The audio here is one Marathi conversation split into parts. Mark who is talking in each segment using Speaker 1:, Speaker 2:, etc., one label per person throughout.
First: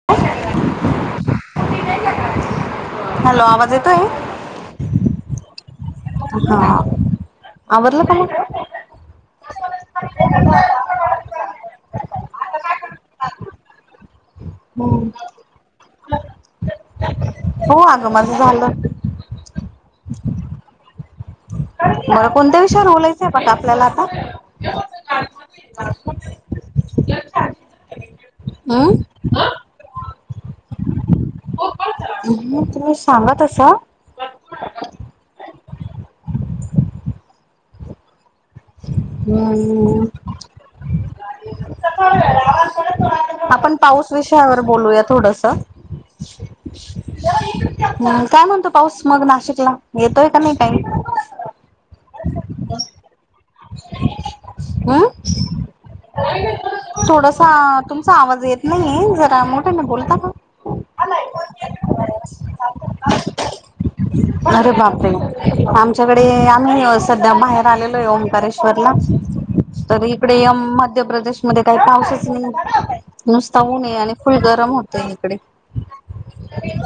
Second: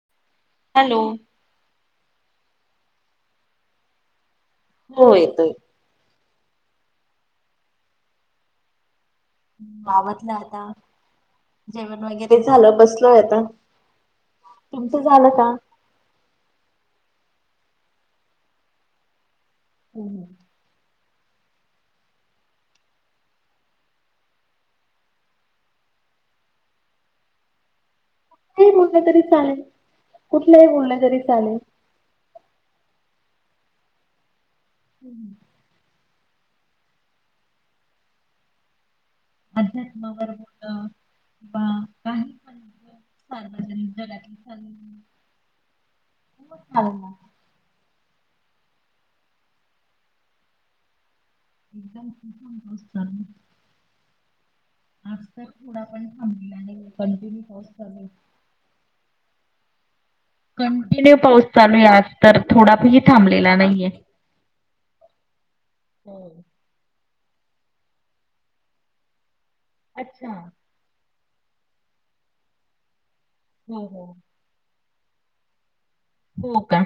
Speaker 1: [inaudible]
Speaker 2: हॅलो
Speaker 1: हॅलो, आवाज येतोय?
Speaker 2: हो, येतोय.
Speaker 1: हां, आवरलं का मग?
Speaker 2: आवरलं आता, जेवण वगैरे झालं, बसलोय आता. तुमचं
Speaker 1: हम्,
Speaker 2: झालं का?
Speaker 1: हो अगं माझ झालं.
Speaker 2: हो हो
Speaker 1: मग कोणत्या विषयावर बोलायचय बट आपल्याला आता. [unintelligible]
Speaker 2: [inaudible] तरी चालेल, कुठलंही बोललं तरी चालेल.
Speaker 1: तुम्ही सांगा तसं
Speaker 2: हम्
Speaker 1: हम्म
Speaker 2: अध्यात्म वर कसं
Speaker 1: आपण
Speaker 2: सार्वजनिक
Speaker 1: पाऊस विषयावर बोलूया
Speaker 2: जगातली
Speaker 1: थोडसं. [inaudible] मंग, काय म्हणतो पाऊस मग नाशिकला, येतोय काय नाही काही
Speaker 2: [unintelligible] आज
Speaker 1: हम्म
Speaker 2: तर थोडा पण थांबलेला नाही, कंटिन्यू पाऊस चालूए
Speaker 1: नाहीय, जरा मोठ्यानं बोलता का?
Speaker 2: कंटिन्यू पाऊस चालू आहे, आज तर थोडासाही थांबलेला नाहीये.
Speaker 1: अरे बापरे, आमच्याकडे
Speaker 2: हो
Speaker 1: आम्ही असं सध्या बाहेर आलेलो आहे, ओंकारेश्वर ला. तरी
Speaker 2: अच्छा
Speaker 1: इकडे या म -मध्य प्रदेश मध्ये काही पाऊसच नाही. नुसता
Speaker 2: हो
Speaker 1: ऊन ये
Speaker 2: हो.
Speaker 1: आणि फुल गरम होतयं इकडे.
Speaker 2: हो का,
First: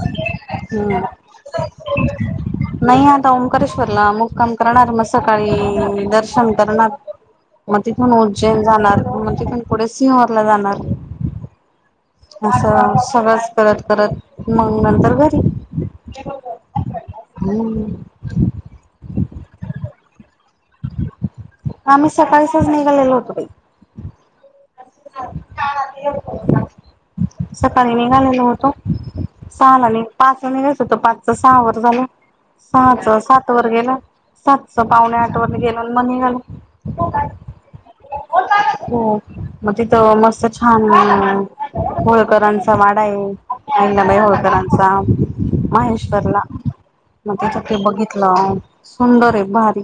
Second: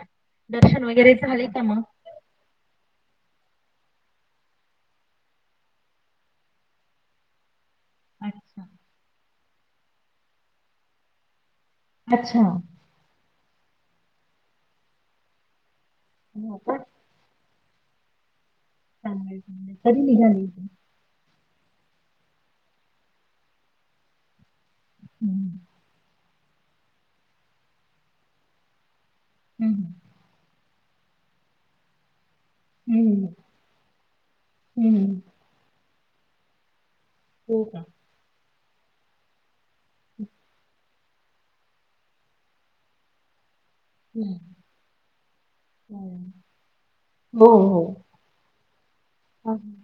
Speaker 2: दर्शन
Speaker 1: हम्म
Speaker 2: वगैरे झाले का मग?
Speaker 1: नाही आता ओंकारेश्वरला मुक्काम करणार मग सकाळी दर्शन करणार. म तिथून उज्जैन
Speaker 2: अच्छा.
Speaker 1: जाणार, मग तिथून पुढे सिहोर ला जाणार.
Speaker 2: अच्छा.
Speaker 1: असं सगळंच करत -करत मग नंतर घरी.
Speaker 2: हो का
Speaker 1: हम्म,
Speaker 2: चांगलंय-चांगलं- कधी निघाली?
Speaker 1: आम्ही सकाळीसच निघालेलो होतो बाई.
Speaker 2: हम्म,
Speaker 1: सकाळी निघालेलो होतो, सहाला
Speaker 2: हम्म.
Speaker 1: निघ पाच ला निघायचं होतं, पाच च सहा वर झाले. सहाच
Speaker 2: हम्म.
Speaker 1: सात वर गेलं, सातच पावणे
Speaker 2: हम्म.
Speaker 1: आठ वर गेलं म निघाले.
Speaker 2: हो का?
Speaker 1: हो म तिथं
Speaker 2: हम्म.
Speaker 1: मस्त छान होळकरांचा वाडा आहे. अहिल्याबाई होळकरांचा,
Speaker 2: हम्म.
Speaker 1: महेश्वररला. मग
Speaker 2: हो,
Speaker 1: तिथं ते
Speaker 2: हो.
Speaker 1: बघितलं, सुंदर ये भारी.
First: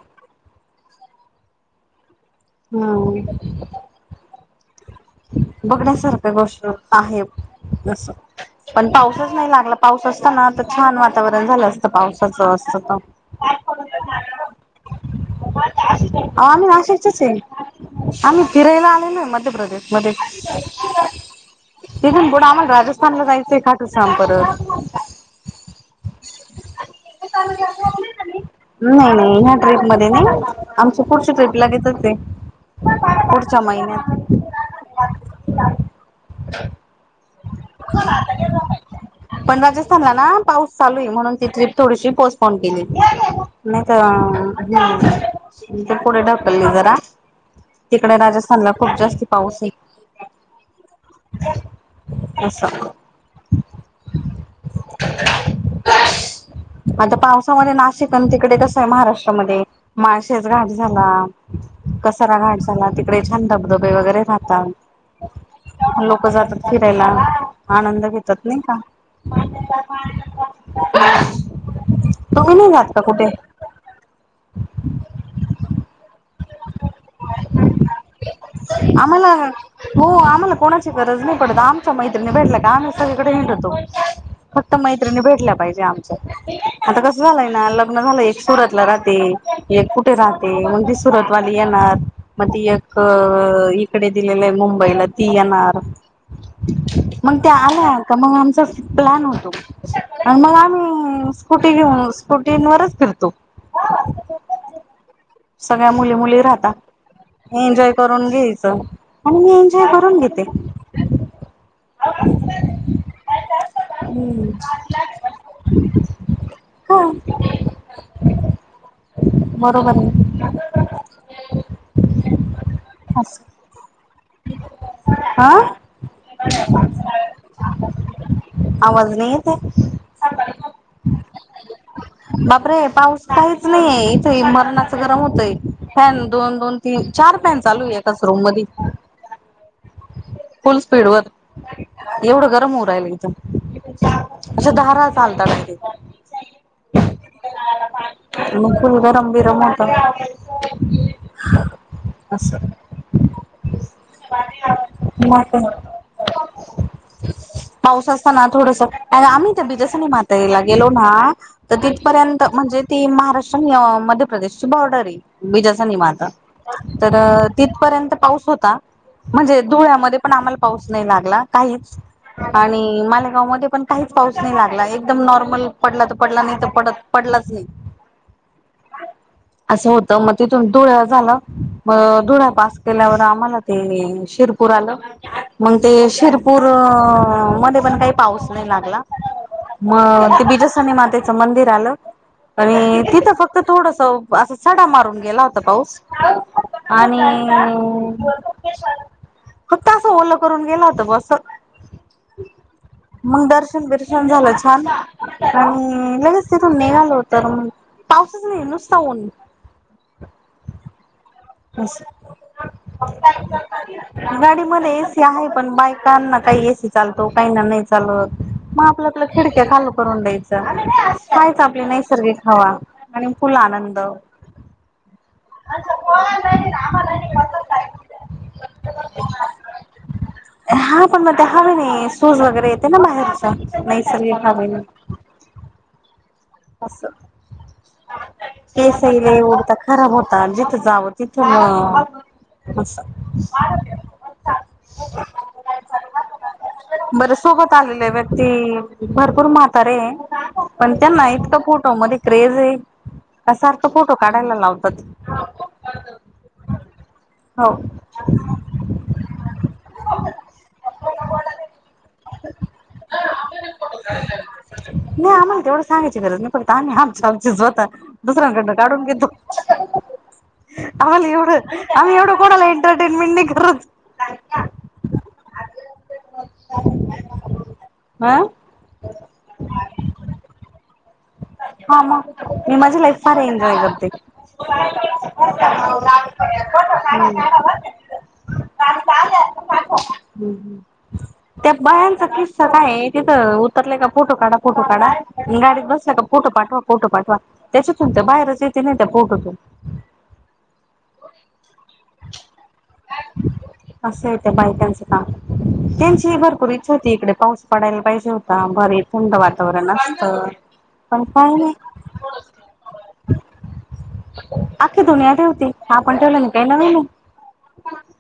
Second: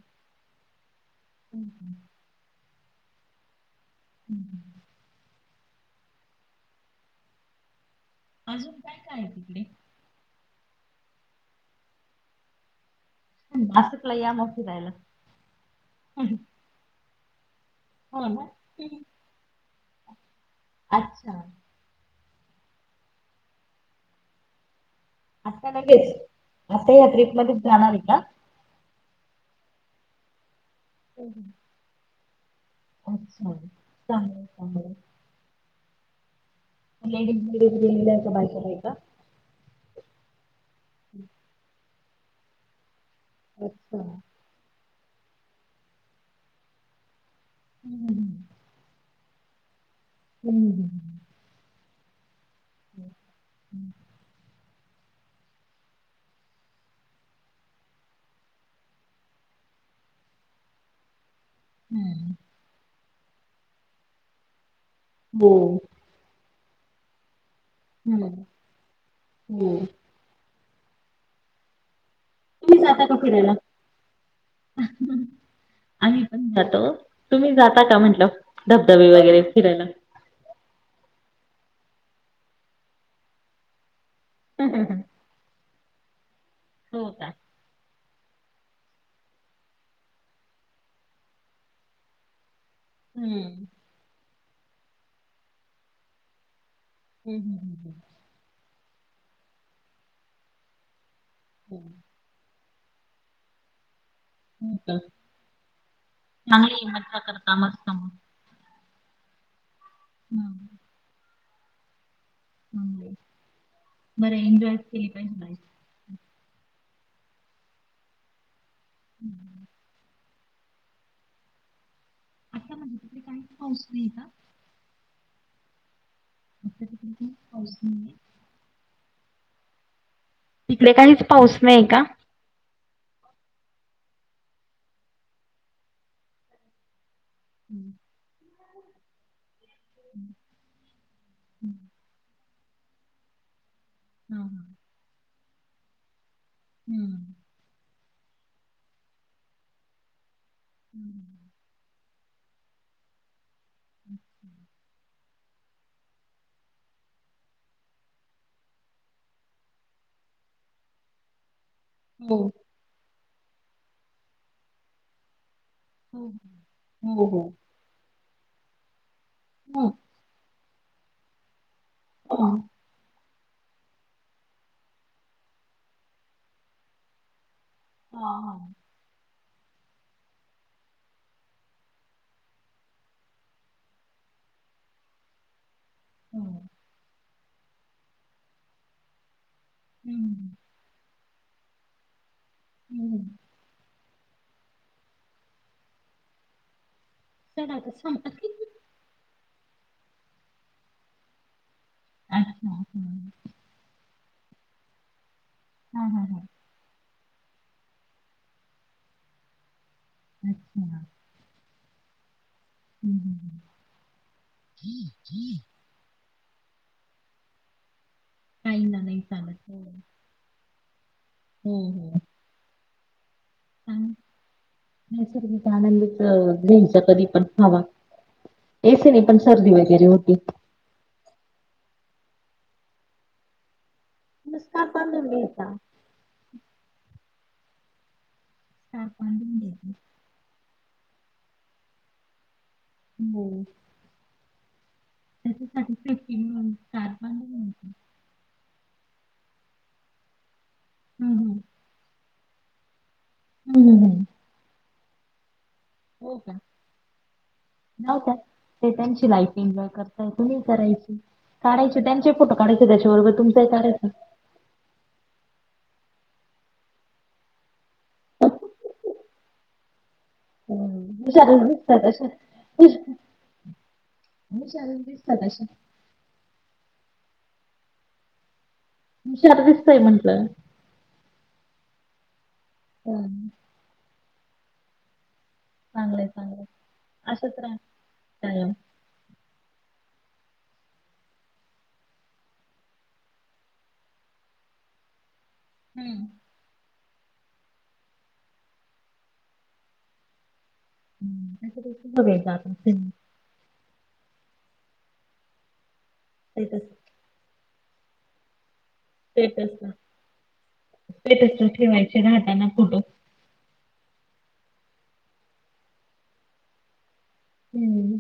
Speaker 2: हम् हम,
Speaker 1: हम्,
Speaker 2: हम् ह,
Speaker 1: बघण्या सारख्या गोष्ट आहे असं
Speaker 2: अजून
Speaker 1: पण
Speaker 2: काय काय आहे
Speaker 1: पाऊसच नाही
Speaker 2: तिकडे?
Speaker 1: लागला, पाऊस असता ना तर छान वातावरण झालं असतं पावसाचं असतं त.
Speaker 2: नाशिकला या मग फिरायला. हो
Speaker 1: आम्ही नाशिकच्याच ये आम्ही
Speaker 2: ना?
Speaker 1: फिरायला आलेलोय मध्यप्रदेश मध्ये.
Speaker 2: अच्छा,
Speaker 1: तिथून पुढं आम्हाला राजस्थानला जायचं ये खाटुश्याम परत
Speaker 2: आत्ता लगेच, आत्ता ह्या ट्रीप मध्येच जाणार आहे का?
Speaker 1: नाही -नाही ह्या ट्रीप मध्ये नाही, आमची पुढची ट्रिप लागेचच ये.
Speaker 2: अच्छा, चांगलय- चांगलय. लेडीज- लेडीज ण्या [unintelligible] त्यांच्या बायका- बायका
Speaker 1: पण राजस्थानला ना पाऊस चालू आहे, म्हणून ती ट्रिप थोडीशी पोस्टपोन केली. नाही त
Speaker 2: अच्छा.
Speaker 1: अं ती पुढे ढकलली जरा
Speaker 2: हं,
Speaker 1: तिकडे राजस्थानला खूप जास्ती पाऊस ये.
Speaker 2: हम् हं,
Speaker 1: आसं
Speaker 2: ह [unintelligible]
Speaker 1: [inaudible] आता पावसा मध्ये नाशिक आन् तिकडे कसं ये महाराष्ट्रामध्ये माळशेज घाट झाला
Speaker 2: हं.
Speaker 1: कसरा घाट झाला, तिकडे छान धब-धबे वगैरे राहतात.
Speaker 2: हो
Speaker 1: लोक जातात फिरायला. आनंद
Speaker 2: हं,
Speaker 1: घेतात नाही का. [inaudible]
Speaker 2: हो. तुम्ही
Speaker 1: जात
Speaker 2: जाता का
Speaker 1: कुठे
Speaker 2: फिरायला. आम्ही पण जातो. तुम्ही का म्हटल धबधबे
Speaker 1: आम्हाला
Speaker 2: वगैरे फिरायला.
Speaker 1: हो आम्हाला कोणाची गरज नाही पडत. आमच्या मैत्रणी भेटल्या का आम्ही सगळीकडे हिंडतो. फक्त मैत्रणी भेटल्या पाहिजे. आता
Speaker 2: हो
Speaker 1: कस
Speaker 2: का?
Speaker 1: झालय ना लग्न झालय. एक सुरातला राहते. एक कुठे राहते. मग दिस सुरतवाली येणार. मग ती एक
Speaker 2: हं,
Speaker 1: इकडे दिलेल आहे मुंबईला. ती येणार. मग
Speaker 2: हं, हं,
Speaker 1: त्या आल्या
Speaker 2: हं,
Speaker 1: का मग आमचा प्लॅन होतो. मग आम्ही स्कूटी
Speaker 2: हं.
Speaker 1: घेऊन स्कुटींवरच फिरतो.
Speaker 2: हो का
Speaker 1: सगळ्या मुली मुली राहता.
Speaker 2: चांगली मज्जा करता मस्त
Speaker 1: एन्जॉय
Speaker 2: मग.
Speaker 1: करून घ्यायच. आणि मी एन्जॉय करून घेते.
Speaker 2: हं, चांगलंय. बरं
Speaker 1: हम्म
Speaker 2: एन्जॉयच केली पाहिजे लाईफ.
Speaker 1: काय,
Speaker 2: हं.
Speaker 1: बरोबर आहे. [unintelligible]
Speaker 2: आता म्हणजे तिकडे काहीच पाऊस नाही का?
Speaker 1: आ
Speaker 2: आमच्या तिकडे काहीच पाऊस नाहीये.
Speaker 1: आवाज नाही येतये.
Speaker 2: तिकडे काहीच पाउस नाहीय का?
Speaker 1: बापरे पाऊस काहीच नाहीये इथे. मरणाच गरम होतय. फॅन दोन, दोन, तीन, चार फॅन चालू आहे एकाच रूममधी.
Speaker 2: हम्म
Speaker 1: फुल स्पीड वर, एवढ गरम होऊ राहिल इथ.
Speaker 2: हां,
Speaker 1: अस
Speaker 2: हां.
Speaker 1: धारा चाल [unintelligible]
Speaker 2: हम्म
Speaker 1: मग फुल गरम बिरम होत.
Speaker 2: हम्म
Speaker 1: अस [unintelligible] पाऊस असताना थोडस, आणि आम्ही त्या बिजासनी माताईला गेलो ना तर
Speaker 2: हो.
Speaker 1: तिथपर्यंत, म्हणजे ती महाराष्ट्र आणि मध्य प्रदेशची बॉर्डर आहे. बीजासनी माता.
Speaker 2: हो,
Speaker 1: तर
Speaker 2: हो, हो.
Speaker 1: तिथपर्यंत पाऊस होता. म्हणजे
Speaker 2: हं,
Speaker 1: धुळ्यामध्ये पण आम्हाला पाऊस नाही लागला काहीच.
Speaker 2: हं.
Speaker 1: आणि मालेगाव मध्ये पण काहीच पाऊस नाही लागला. एकदम नॉर्मल पडला तर पडला नाही तर पडत पडलाच नाही.
Speaker 2: हा हा
Speaker 1: अस होत. मग तिथून धुळ झाल. म धुळा पास केल्यावर आम्हाला ते शिरपूर आल. मग ते शिरपूर
Speaker 2: हं,
Speaker 1: मध्ये पण काही पाऊस नाही लागला. मग ते
Speaker 2: हं,
Speaker 1: बीजसनी मातेच मंदिर आल. आणि तिथ
Speaker 2: हं.
Speaker 1: फक्त थोडस असा सडा मारून गेला होता पाऊस. आणि अ
Speaker 2: चला आता संपला की
Speaker 1: फक्त अस ओल करून गेला होता बवा अस.
Speaker 2: अच्छा. हं.
Speaker 1: मग दर्शन बिरशन झाल छान.
Speaker 2: हां,
Speaker 1: आणि
Speaker 2: हां, हां.
Speaker 1: लगेच निघालो तर मग पाऊसच नाही नुसता ऊन.
Speaker 2: अच्छा हं, हं.
Speaker 1: गांडी मध्यें एसी आहे पणं बाईक कांना कांहीं एसी चालतो कांहींना नाहीं चालतं
Speaker 2: काही
Speaker 1: मंग
Speaker 2: ना
Speaker 1: आपल्यां
Speaker 2: नाही
Speaker 1: आपल्यां
Speaker 2: चालत.
Speaker 1: खिडक्यां
Speaker 2: हो,
Speaker 1: चालूं करूंन द्यायचं वरचं
Speaker 2: हो,
Speaker 1: आपली
Speaker 2: हो.
Speaker 1: नैसर्गिक हवां आणि फुलं आनंद
Speaker 2: निसर्ग आनंदीचं नेचां कधीं पणं हवां येसं नाहीं पणं सर्दी वगैरें होती
Speaker 1: हां पणं मंग ते हवे नाहीं शूंज वगैरें येते नां बाहेरचं नैसर्गिक हवेने
Speaker 2: पंधरा मिनिटां लीता
Speaker 1: असं
Speaker 2: स्कार्फ
Speaker 1: केसयले
Speaker 2: बांधून
Speaker 1: ऊडतां
Speaker 2: घ्यायचा.
Speaker 1: खरांब होतं जिथं जावं तिथं मं असं
Speaker 2: हो. त्याच्यासाठी सेफ्टी म्हणून स्कार्फ
Speaker 1: बरं
Speaker 2: बांधून
Speaker 1: सोबतं
Speaker 2: घ्यायचा.
Speaker 1: आलेलं व्यक्ती भरंपूर म्हातारे आहेतं पणं त्यांना
Speaker 2: हं,
Speaker 1: इतकं
Speaker 2: हं.
Speaker 1: फोटोमध्यें ईकडे येरे
Speaker 2: हं,
Speaker 1: सांरख
Speaker 2: हं,
Speaker 1: फोटो काढांयला लावतांत
Speaker 2: येनां नव्हतं ते त्यांची लाईफ एन्जॉय करतेय तुम्हीं करायची काढांयचे त्यांचे फोटो काढांयचे त्यांच्याबरोबर तुमंही कढांयचं
Speaker 1: नाहीं आम्हांला तेवढं सांगायचं गरजं नाहीं पडतं आम्हीं आमच्यां आमची स्वंतः दुसऱ्यांकडनं काढूंन घेतो
Speaker 2: हम्म,
Speaker 1: आम्हांला एवढं
Speaker 2: हुशारच दिसतात
Speaker 1: आम्हीं
Speaker 2: अशा.
Speaker 1: एवढं कोणांला एंटरटेनमेंट नाहीं करतं
Speaker 2: हुशारच दिसतात अशा.
Speaker 1: हां
Speaker 2: अं अर्धीचंय म्हंटलं
Speaker 1: हं मं मांजी लाईफ
Speaker 2: चांगलंय
Speaker 1: एंजॉय करते
Speaker 2: चांगलंय चांगलंय असंच रहां कायंम
Speaker 1: तूं पाठव हम्मं त्यां बयायांचा किस्सां कायं आहे तिथं उतरलांय कां फोटो काढां फोटो काढां गांडीत बसल्यां
Speaker 2: हम्म.
Speaker 1: कां फोटो पाठवा फोटो पाठवा त्यांच्यातून त्यां बाहेरचं येते नाहीं त्यां फोटोतूंन
Speaker 2: त्यांच्या हवे
Speaker 1: असं आहे त्यांया बायकांचं कामं त्यांची भरंपूर ईच्छा होती इकडे पाऊस पडांयला पाहिजे होतां भारी थंड वातांवरण असतं
Speaker 2: पेट असतो ठेवांयचे राहतांना फोटो
Speaker 1: आंख्खी दुनियां ठेवती हां आपणं ठेवलं तरं नं कायं नवीन आहे
Speaker 2: हम्मं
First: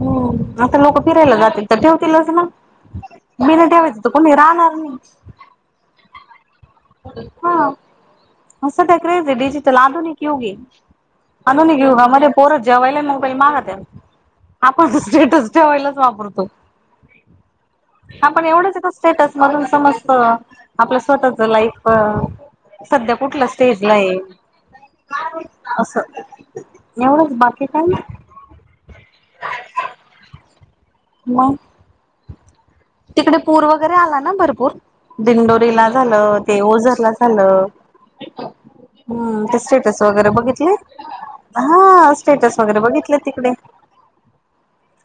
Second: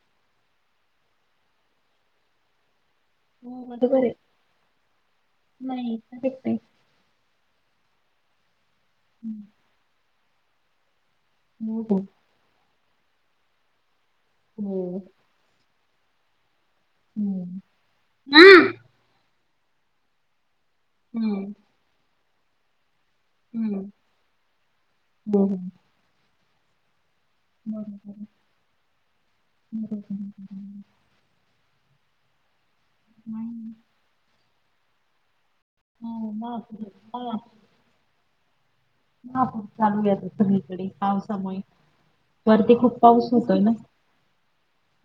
Speaker 1: हम्मं आंता लोकं फिरांयला जातील तरं ठेवतीलचं नां मगं बिनां ठेवायचं तरं कोणी राहणांर नाहीं
Speaker 2: नाहीं ईथ फिरत आहे
Speaker 1: हां संध्या क्रेज आहे
Speaker 2: हम्म.
Speaker 1: डिजिटंल आधुनिक युगी आधुनिक
Speaker 2: हो हो.
Speaker 1: युगां मध्यें पोरं जेवांयला मोबाईल मागं त्यां आपणंतो
Speaker 2: हो.
Speaker 1: स्टेटंस ठेवायलांच वापरतो
Speaker 2: हम्म.
Speaker 1: आपणं एवढंच
Speaker 2: ना.
Speaker 1: येतं स्टेटंस मरूंन समजतं आपलं स्वंतःचं
Speaker 2: हम्म.
Speaker 1: लाईफ संध्या कुंठला
Speaker 2: हम्म.
Speaker 1: स्टेजं लां येलं
Speaker 2: हो, हो.
Speaker 1: असं एवढंच माझं
Speaker 2: बरोबर बरोबर
Speaker 1: मंग तिकडे
Speaker 2: नाही
Speaker 1: पूरं वगैरें आंला नां भरंपूर दिंडोरीला झालं
Speaker 2: हो
Speaker 1: ते
Speaker 2: महापूर
Speaker 1: ओझर लां
Speaker 2: हा
Speaker 1: झालं हम्मं ते
Speaker 2: महापूर
Speaker 1: स्टेटंस
Speaker 2: चालू आहे आता
Speaker 1: वगैरें बघितले
Speaker 2: सगळीकडे पावसामुळे.
Speaker 1: हां स्टेटंस
Speaker 2: वरती
Speaker 1: वगैरें
Speaker 2: खूप
Speaker 1: बघितले
Speaker 2: पाऊस
Speaker 1: तिकडे
Speaker 2: होतोय ना.
Speaker 1: ह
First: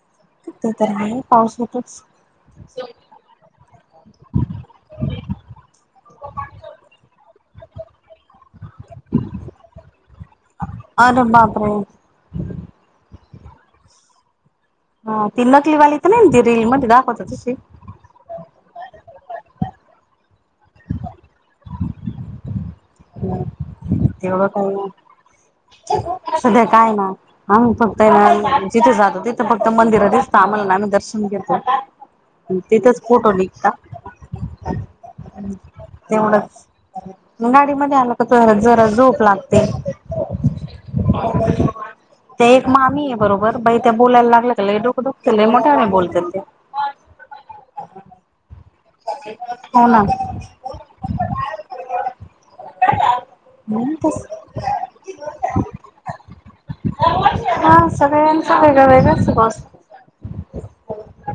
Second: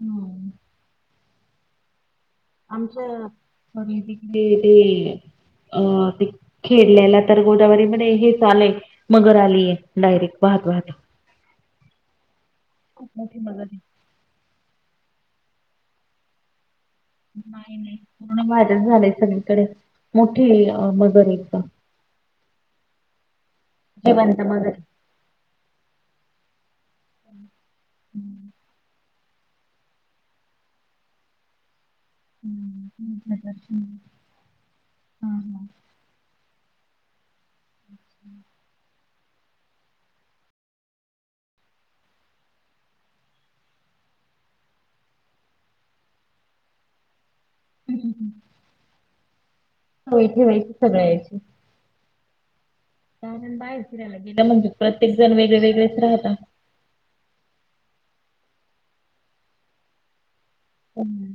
Speaker 2: हम्म.
Speaker 1: ते तर हाय पावसातच
Speaker 2: आमचं [unintelligible] ते अ ते खेळलेला तर गोदावरीमधे हेच आलंय मगर आलीय डायरेक्ट वाहत वाहत.
Speaker 1: अरे बाप रे.
Speaker 2: खूप मोठी मगरे.
Speaker 1: हा ती नकली वाली त नईन ती रील मध्ये दाखवत्
Speaker 2: नाय नई पुर्ण व्हायरल झालंय सगळीकडं मोठीे अं मगरे एकदम. जिवंत
Speaker 1: एवढं
Speaker 2: मगर.
Speaker 1: काय,
Speaker 2: आहे.
Speaker 1: सगळं काय ना. आम्ही फक्तय
Speaker 2: हम्म.
Speaker 1: ना जिथे जातो तिथे फक्त मंदिरं दिसता आम्हाला न आम्ही दर्शन घेतो. अन्
Speaker 2: हम्म.
Speaker 1: तीथंच फोटो
Speaker 2: हम्म.
Speaker 1: निघता.
Speaker 2: हम्म. हा हा.
Speaker 1: तेवढंच गाडीमध्ये आलं का तेवरा जरा झोप लाग ते. ते एक मामीये बरोबर बाई त्या बोलायला लागल्या का डोकं दुखतं लय मोठ्यानं बोलत्यात त्या.
Speaker 2: हम हम हम.
Speaker 1: हाव ना.
Speaker 2: सगळ्याची काय अजुन बाहेर फिरायला गेलं म्हणजे प्रत्येक जण वेगळे वेगळेच राहता.
Speaker 1: हां सगळ्यांचा वेगळा वेगळाच स्वभाव अस्
Speaker 2: हम्.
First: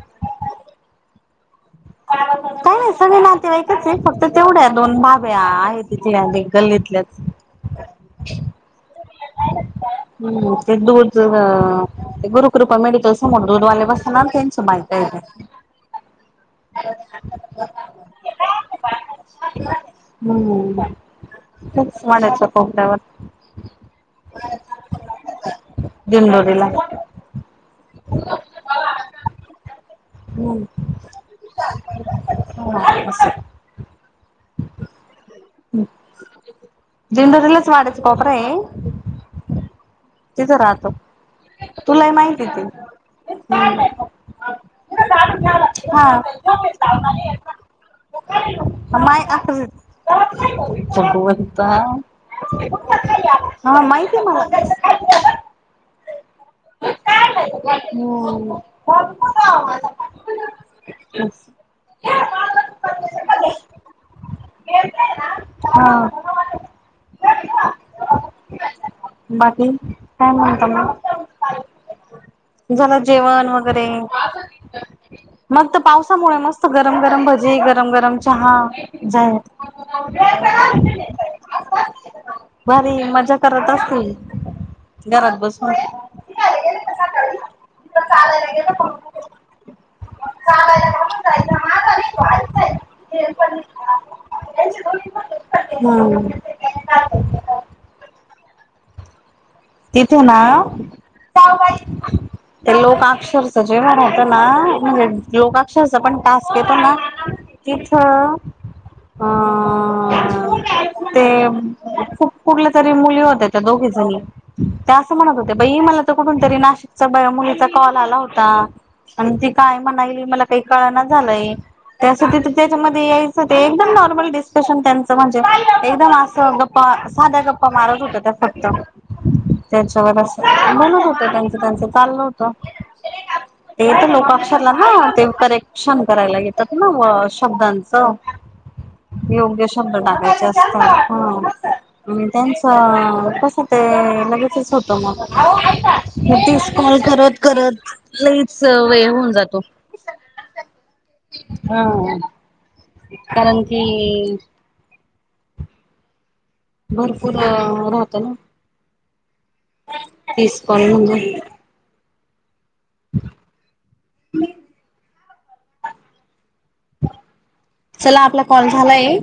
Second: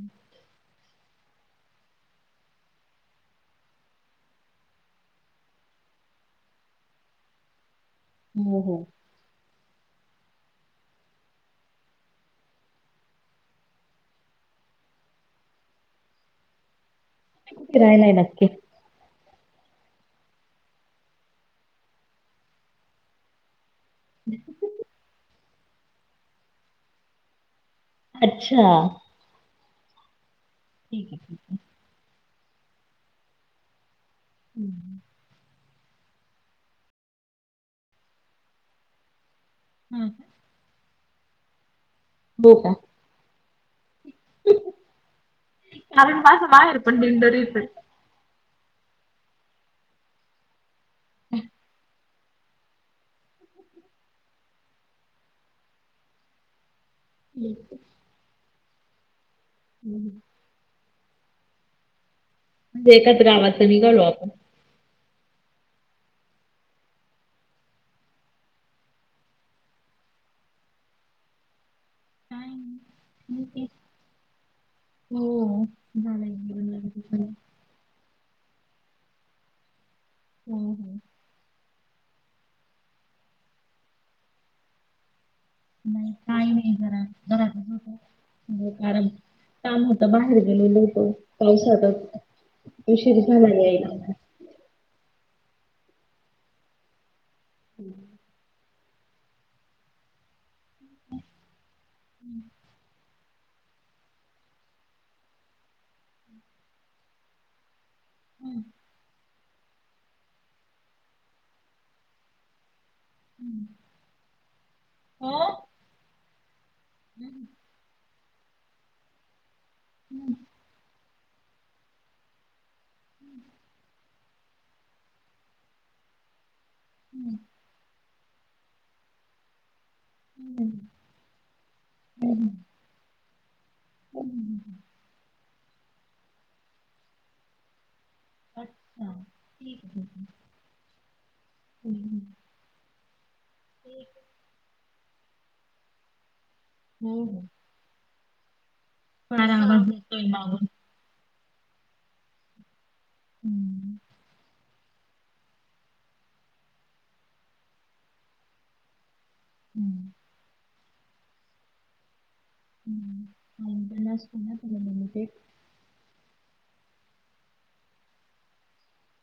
Speaker 1: [unintelligible] काय नाय सगळे नातेवाईकचेत फक्त तेवढ्या दोन भाभ्या आहेत ईथल्या देक गल्लीतल्याच. [inaudible]
Speaker 2: [unintelligible]
Speaker 1: हुं ते दुध व ते गुरकृपामधे ते समोर दूधवाले बसताना त्यांच्या बायकाय ते. [inaudible]
Speaker 2: तुम्ही कुठे राहिलाय नक्की?
Speaker 1: हुं. तेच वाण्याच्या कोपर्यावर
Speaker 2: [unintelligible]
Speaker 1: दिंडोरीला.
Speaker 2: अच्छा.
Speaker 1: हम्.
Speaker 2: ठीके ठीके.
Speaker 1: [inaudible]
Speaker 2: ऊं हुं.
Speaker 1: दिंडुरीलाच वाड्याचा कोपराये.
Speaker 2: हम् ह.
Speaker 1: तिथं राहतो, तुलाही माहितीय
Speaker 2: हो
Speaker 1: ते हं.
Speaker 2: का.
Speaker 1: हां.
Speaker 2: कारण माझं माहेर पण दिंडोरीच आहे.
Speaker 1: ओ माय [unintelligible] भगवंता. हा माहितीय मला.
Speaker 2: हम्म.
Speaker 1: हं.
Speaker 2: हम्म.
Speaker 1: असं.
Speaker 2: एकत्रावाचे निघालो आपण.
Speaker 1: हा [inaudible] बाकी, काय म्हणता मग?
Speaker 2: काय
Speaker 1: झाल
Speaker 2: नाही,
Speaker 1: जेवण
Speaker 2: ठीक आहे.
Speaker 1: वगैरे,
Speaker 2: हो
Speaker 1: मगत
Speaker 2: झालंय
Speaker 1: पावसामुळे मस्त
Speaker 2: जेवण
Speaker 1: गरम
Speaker 2: वगैरे सगळं.
Speaker 1: गरम भजी जी गरम -गरम चहा जाय
Speaker 2: हो हो.
Speaker 1: भारी मज्जा करत असतील घरात बसून
Speaker 2: [unintelligible] काम होता बाहेर गेलेलो होतो पावसातच, उशीर झाला यायला.
Speaker 1: हम्म.
Speaker 2: हम्.
Speaker 1: तिथे ना, ते लोक अक्षर जेव्हा राहतं ना म्हणजे लोक अक्षरच पण टास्क येतो ना [inaudible] तिथं ह.... ते खुप कुठल्या तरी मुली होत्या त्या दोघी जनी? त्या असं म्हणत होत्या बाई, मला तर कुठून तरी नाशिकच्या बाय मुलीचा कॉल आला होता. आणि ती काय म्हणायली, मला काही कळेना झालंय त्यासाठी त्याच्यामध्ये यायचं ते एकदम नॉर्मल डिस्कशन त्यांच म्हणजे एकदम असं प्पा साध्या गप्पा मारत होत्या त्या फक्त त्याच्यावर असं म्हणत होत्या, त्यांच त्यांचं चाललं होत. ते तर लोक अक्षरला ना ते करेक्शन करायला येतात ना व शब्दांचं
Speaker 2: अच्छा
Speaker 1: योग्य
Speaker 2: ठीक
Speaker 1: शब्द
Speaker 2: आहे.
Speaker 1: टाकायचे असतात ह आणि त्यां अ.. कसं ते लगेचच होतं मग हे तीस कॉल
Speaker 2: हो
Speaker 1: करत
Speaker 2: हो
Speaker 1: करत लईचं वेळ होऊन
Speaker 2: फार
Speaker 1: जातो.
Speaker 2: आवाज येतोय मागून.
Speaker 1: हा कारण की
Speaker 2: हम्म
Speaker 1: भरपूर राहत ना,
Speaker 2: हम्म.
Speaker 1: तीस कॅल म्हणजे
Speaker 2: हम् [unintelligible]
Speaker 1: चला आपला कॉल झालाय.